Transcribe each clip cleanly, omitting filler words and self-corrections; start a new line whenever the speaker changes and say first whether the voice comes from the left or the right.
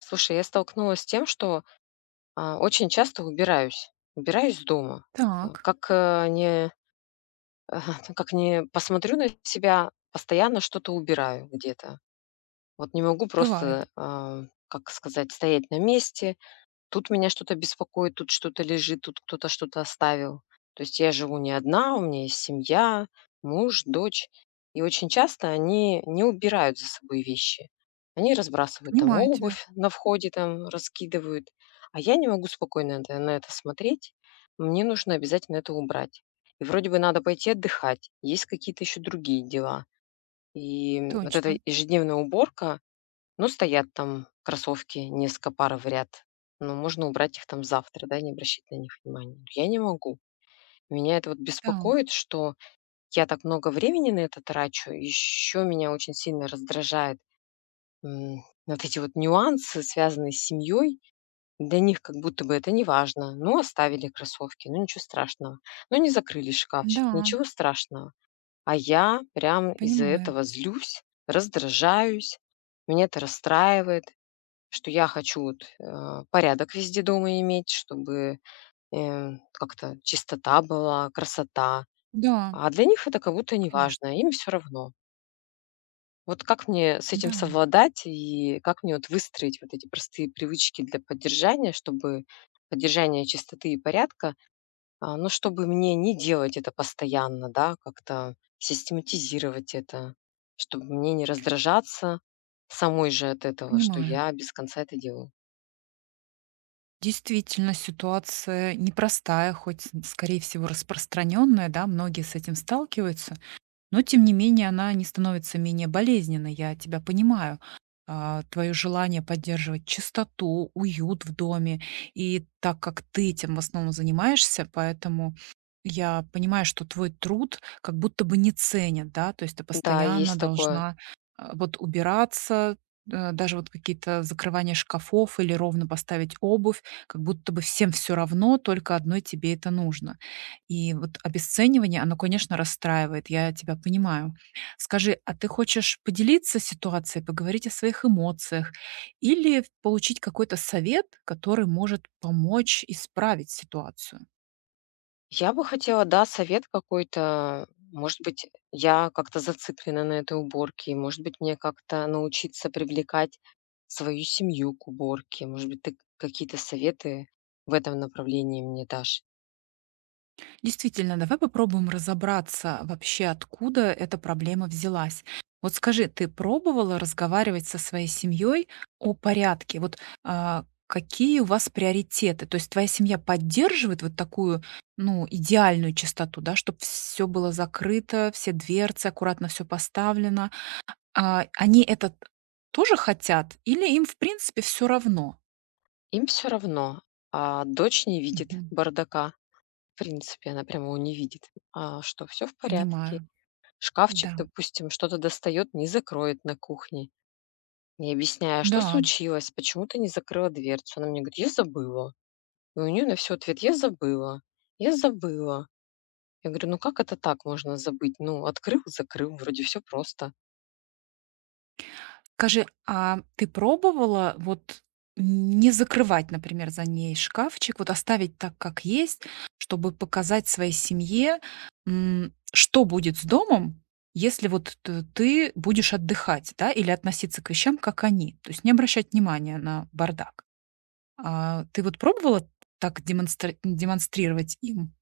left: Слушай, я столкнулась с тем, что очень часто убираюсь из дома. А,
right: Так,
left: как, э, не как не посмотрю на себя, постоянно что-то убираю где-то. Вот не могу
right: бывает.
left: просто, как сказать, стоять на месте. Тут меня что-то беспокоит, тут что-то лежит, тут кто-то что-то оставил. То есть я живу не одна, у меня есть семья, муж, дочь. И очень часто они не убирают за собой вещи. Они разбрасывают там
right: Понимаю тебя.
left: обувь на входе, там раскидывают. А я не могу спокойно на это смотреть. Мне нужно обязательно это убрать. И вроде бы надо пойти отдыхать. Есть какие-то еще другие дела. И вот эта
right: Точно.
left: ежедневная уборка, ну, стоят там кроссовки, несколько пар в ряд. Но можно убрать их там завтра, да, не обращать на них внимания. Но я не могу. Меня это вот
right: Да.
left: беспокоит, что я так много времени на это трачу. Еще меня очень сильно раздражает, вот эти вот нюансы, связанные с семьей. Для них как будто бы это не важно. Ну, оставили кроссовки, ну ничего страшного. Ну, не закрыли шкафчик,
right: Да,
left: ничего страшного. А я прям из-за
right: понимаю.
left: этого злюсь, раздражаюсь, меня это расстраивает. Что я хочу вот, порядок везде дома иметь, чтобы как-то чистота была, красота.
right: Да,
left: А для них это как будто
right: конечно.
left: неважно, им все равно. Вот как мне с этим
right: Да,
left: совладать и как мне вот выстроить вот эти простые привычки для поддержания, чтобы поддержание чистоты и порядка, но чтобы мне не делать это постоянно, да, как-то систематизировать это, чтобы мне не раздражаться самой же от этого, что
right: понимаю.
left: я без конца это делаю.
right: Действительно, ситуация непростая, хоть, скорее всего, распространенная, да, многие с этим сталкиваются. Но тем не менее она не становится менее болезненной. Я тебя понимаю. Твое желание поддерживать чистоту, уют в доме. И так как ты этим в основном занимаешься, поэтому я понимаю, что твой труд как будто бы не ценят, да, то есть ты
left: Да,
right: постоянно
left: есть такое.
right: должна вот убираться, даже вот какие-то закрывания шкафов или ровно поставить обувь, как будто бы всем все равно, только одной тебе это нужно. И вот обесценивание, оно, конечно, расстраивает, я тебя понимаю. Скажи, а ты хочешь поделиться ситуацией, поговорить о своих эмоциях или получить какой-то совет, который может помочь исправить ситуацию?
left: Я бы хотела, да, совет какой-то. Может быть, я как-то зациклена на этой уборке. Может быть, мне как-то научиться привлекать свою семью к уборке. Может быть, ты какие-то советы в этом направлении мне дашь.
right: Действительно, давай попробуем разобраться вообще, откуда эта проблема взялась. Вот скажи, ты пробовала разговаривать со своей семьей о порядке? Вот какие у вас приоритеты? То есть твоя семья поддерживает вот такую, ну, идеальную чистоту, да, чтобы все было закрыто, все дверцы, аккуратно все поставлено. Они это тоже хотят или им, в принципе, все равно?
left: Им все равно. А дочь не видит
right: Мгм.
left: бардака. В принципе, она прямо его не видит. А что все в порядке.
right: Понимаю.
left: Шкафчик,
right: Да.
left: допустим, что-то достает, не закроет на кухне. Не объясняя, что
right: Да,
left: случилось, почему ты не закрыла дверцу. Она мне говорит, я забыла. И у нее на все ответ: "Я забыла, я забыла". Я говорю: "Ну как это так можно забыть? Ну, открыл, закрыл, вроде все просто".
right: скажи, а ты пробовала вот не закрывать, например, за ней шкафчик, вот оставить так, как есть, чтобы показать своей семье, что будет с домом, если вот ты будешь отдыхать, да, или относиться к вещам, как они, то есть не обращать внимания на бардак. А ты вот пробовала так демонстрировать им?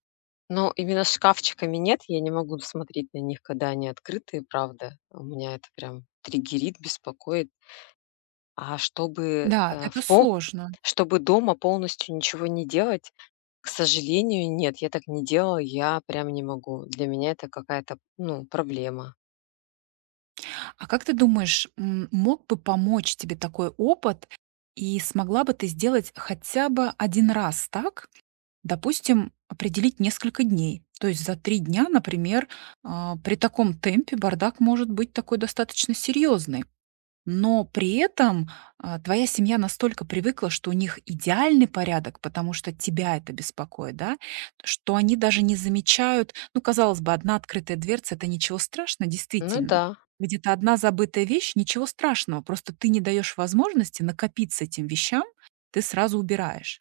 left: Но именно с шкафчиками нет, я не могу смотреть на них, когда они открытые, правда. У меня это прям триггерит, беспокоит. А чтобы,
right: Да,
left: э,
right: это
left: в пол
right: сложно.
left: чтобы дома полностью ничего не делать, к сожалению, нет, я так не делала, я прям не могу. Для меня это какая-то, ну, проблема.
right: А как ты думаешь, мог бы помочь тебе такой опыт, и смогла бы ты сделать хотя бы один раз так? Допустим, определить несколько дней. То есть за 3 дня, например, при таком темпе бардак может быть такой достаточно серьезный. Но при этом, твоя семья настолько привыкла, что у них идеальный порядок, потому что тебя это беспокоит, да, что они даже не замечают, ну, казалось бы, одна открытая дверца — это ничего страшного,
left: Ну да,
right: действительно. Где-то одна забытая вещь — ничего страшного, просто ты не даешь возможности накопиться этим вещам, ты сразу убираешь.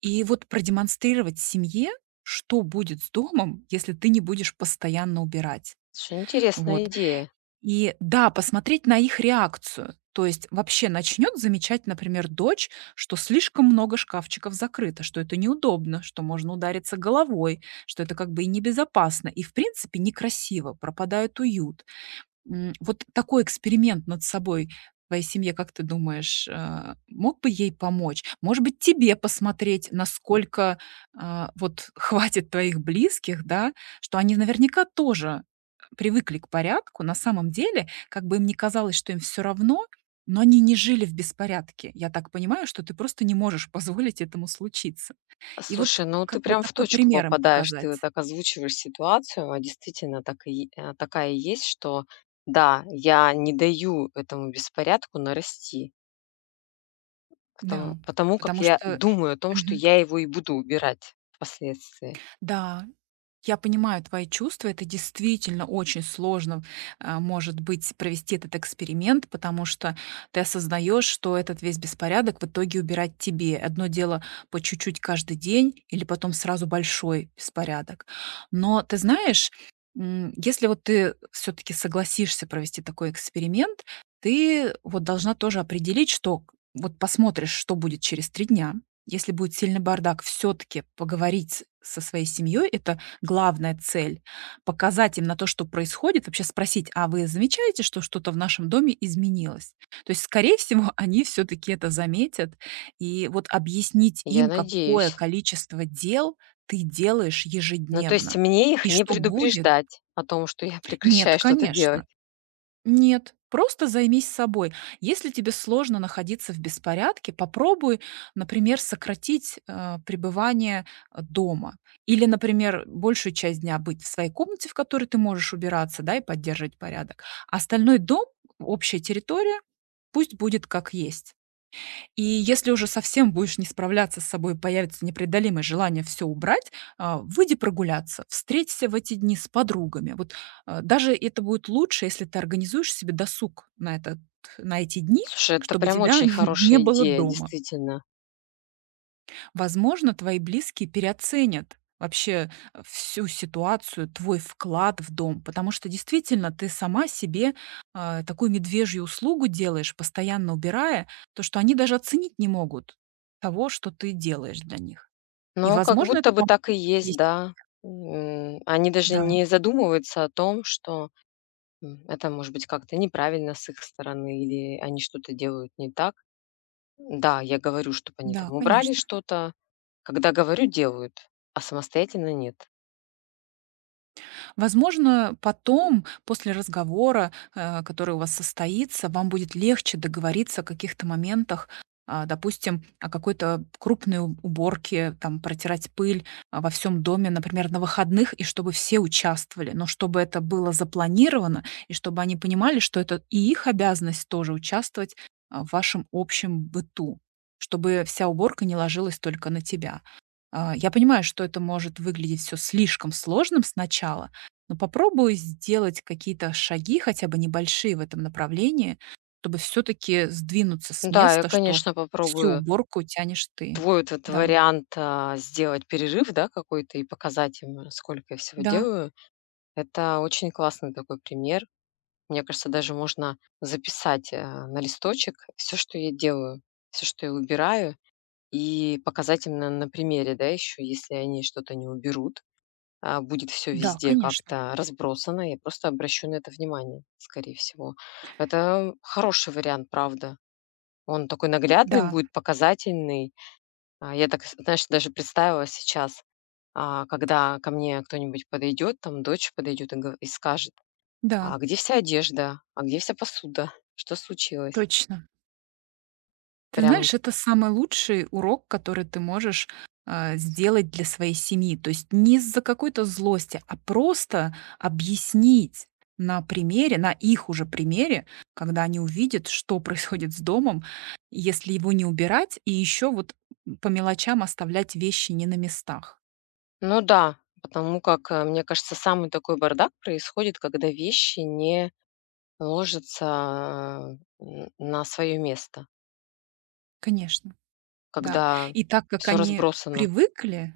right: И вот продемонстрировать семье, что будет с домом, если ты не будешь постоянно убирать.
left: слушай, интересная
right: Вот.
left: идея.
right: И да, посмотреть на их реакцию. То есть вообще начнет замечать, например, дочь, что слишком много шкафчиков закрыто, что это неудобно, что можно удариться головой, что это как бы и небезопасно, и в принципе некрасиво, пропадает уют. Вот такой эксперимент над собой в твоей семье, как ты думаешь, мог бы ей помочь? Может быть, тебе посмотреть, насколько, вот хватит твоих близких, да, что они наверняка тоже привыкли к порядку. На самом деле, как бы им не казалось, что им все равно, но они не жили в беспорядке. Я так понимаю, что ты просто не можешь позволить этому случиться. И вот
left: Слушай, ну ты
right: как бы
left: прям в
right: такой
left: точку
right: пример им
left: попадаешь. Ты вот
right: показать.
left: так озвучиваешь ситуацию, а действительно такая и есть, что да, я не даю этому беспорядку нарасти, потому,
right: Да,
left: потому как
right: потому
left: я
right: что.
left: думаю о том, что
right: Мгм.
left: я его и буду убирать впоследствии.
right: Да. Я понимаю твои чувства. Это действительно очень сложно, может быть, провести этот эксперимент, потому что ты осознаешь, что этот весь беспорядок в итоге убирать тебе. Одно дело по чуть-чуть каждый день или потом сразу большой беспорядок. Но ты знаешь, если вот ты все-таки согласишься провести такой эксперимент, ты вот должна тоже определить, что вот посмотришь, что будет через три дня. Если будет сильный бардак, все-таки поговорить со своей семьей, это главная цель. Показать им на то, что происходит, вообще спросить: "А вы замечаете, что что-то в нашем доме изменилось?" То есть, скорее всего, они все таки это заметят. И вот объяснить
left: Я
right: им, какое
left: надеюсь.
right: количество дел ты делаешь
left: Ну, то есть
right: ежедневно
left: мне их
right: и
left: не
right: что будет.
left: предупреждать о том, что я
right: Нет,
left: прекращаю что-то
right: конечно.
left: делать.
right: Нет, просто займись собой. Если тебе сложно находиться в беспорядке, попробуй, например, сократить пребывание дома. Или, например, большую часть дня быть в своей комнате, в которой ты можешь убираться, да, и поддерживать порядок. Остальной дом, общая территория, пусть будет как есть. И если уже совсем будешь не справляться с собой, появится непреодолимое желание все убрать, выйди прогуляться, встреться в эти дни с подругами. Вот, даже это будет лучше, если ты организуешь себе досуг на эти дни,
left: Слушай, это
right: чтобы
left: прям
right: тебя
left: очень
right: не
left: хорошая
right: было
left: идея,
right: дома.
left: действительно.
right: Возможно, твои близкие переоценят вообще всю ситуацию, твой вклад в дом, потому что действительно ты сама себе такую медвежью услугу делаешь, постоянно убирая, то что они даже оценить не могут того, что ты делаешь для них. И,
left: Но как
right: возможно, это
left: будто бы
right: поможет
left: так и
right: твоей
left: есть,
right: семье.
left: да. Они даже
right: Да,
left: не задумываются о том, что это может быть как-то неправильно с их стороны или они что-то делают не так. Да, я говорю, чтоб они там
right: да,
left: убрали
right: конечно.
left: что-то. Когда говорю, делают, а самостоятельно нет.
right: Возможно, потом, после разговора, который у вас состоится, вам будет легче договориться о каких-то моментах, допустим, о какой-то крупной уборке, там, протирать пыль во всем доме, например, на выходных, и чтобы все участвовали, но чтобы это было запланировано, и чтобы они понимали, что это и их обязанность тоже участвовать в вашем общем быту, чтобы вся уборка не ложилась только на тебя. Я понимаю, что это может выглядеть все слишком сложным сначала, но попробуй сделать какие-то шаги, хотя бы небольшие в этом направлении, чтобы все-таки сдвинуться с
left: Да, я,
right: места, что
left: конечно,
right: всю
left: попробую
right: уборку тянешь ты.
left: твой вот этот
right: Да,
left: вариант, сделать перерыв, да, какой-то и показать им, сколько я всего
right: да,
left: делаю. Это очень классный такой пример. Мне кажется, даже можно записать, на листочек все, что я делаю, все, что я убираю. И показательно на примере, да, еще, если они что-то не уберут, будет все
right: да,
left: везде
right: конечно.
left: как-то разбросано. Я просто обращу на это внимание, скорее всего. Это хороший вариант, правда. Он такой наглядный
right: Да,
left: будет, показательный. Я так, знаешь, даже представила сейчас, когда ко мне кто-нибудь подойдет, там дочь подойдет и скажет: "А
right: да,
left: где вся одежда? А где вся посуда? Что случилось?"
right: точно. Ты
left: Прям
right: знаешь, это самый лучший урок, который ты можешь, сделать для своей семьи. То есть не из-за какой-то злости, а просто объяснить на примере, на их уже примере, когда они увидят, что происходит с домом, если его не убирать и еще вот, по мелочам оставлять вещи не на местах.
left: ну да, потому как, мне кажется, самый такой бардак происходит, когда вещи не ложатся, э, н на свое место,
right: Конечно, да.
left: когда
right: И так как
left: все
right: они
left: разбросано.
right: привыкли.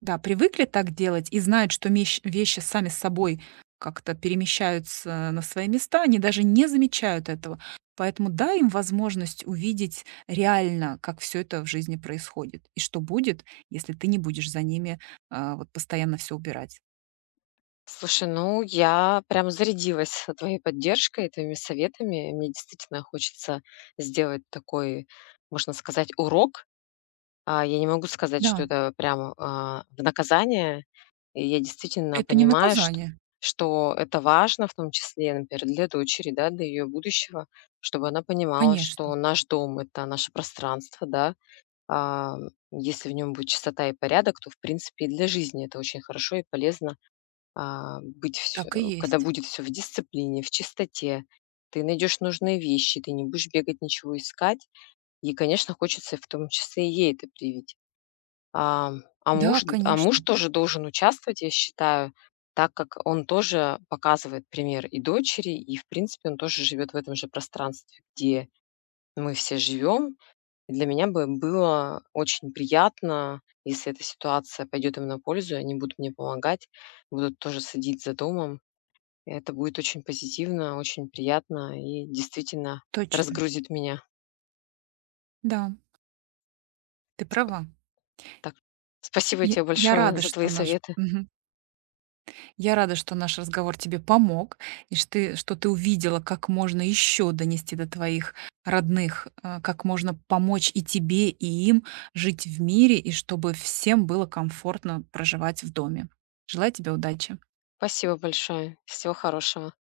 right: Да, привыкли так делать и знают, что мещ вещи сами с собой как-то перемещаются на свои места, они даже не замечают этого. Поэтому дай им возможность увидеть реально, как все это в жизни происходит и что будет, если ты не будешь за ними, вот постоянно все убирать.
left: Слушай, ну, я прям зарядилась твоей поддержкой, твоими советами. Мне действительно хочется сделать такой, можно сказать, урок. Я не могу сказать, что
right: Да,
left: это прям, в наказание. И я действительно
right: это не
left: понимаю, что
right: наказание,
left: что это важно, в том числе, например, для дочери, да, для ее будущего, чтобы она понимала,
right: конечно.
left: что наш дом- это наше пространство, да. А, если в нем будет чистота и порядок, то, в принципе, и для жизни это очень хорошо и полезно. А, быть всё
right: Так и
left: когда
right: есть.
left: будет все в дисциплине, в чистоте, ты найдешь нужные вещи, ты не будешь бегать, ничего искать. И, конечно, хочется в том числе и ей это привить. А, а
right: Да,
left: муж а муж
right: конечно,
left: тоже должен участвовать, я считаю, так как он тоже показывает пример и дочери, и, в принципе, он тоже живет в этом же пространстве, где мы все живем. И для меня бы было очень приятно, если эта ситуация пойдет им на пользу, и они будут мне помогать, будут тоже следить за домом. И это будет очень позитивно, очень приятно и действительно
right: точно.
left: разгрузит меня.
right: Да, ты права.
left: Так, спасибо
right: Я
left: тебе
right: я
left: большое
right: рада,
left: за твои
right: что наш
left: советы.
right: мгм. Я рада, что наш разговор тебе помог, и что ты, увидела, как можно еще донести до твоих родных, как можно помочь и тебе, и им жить в мире, и чтобы всем было комфортно проживать в доме. Желаю тебе удачи.
left: Спасибо большое. Всего хорошего.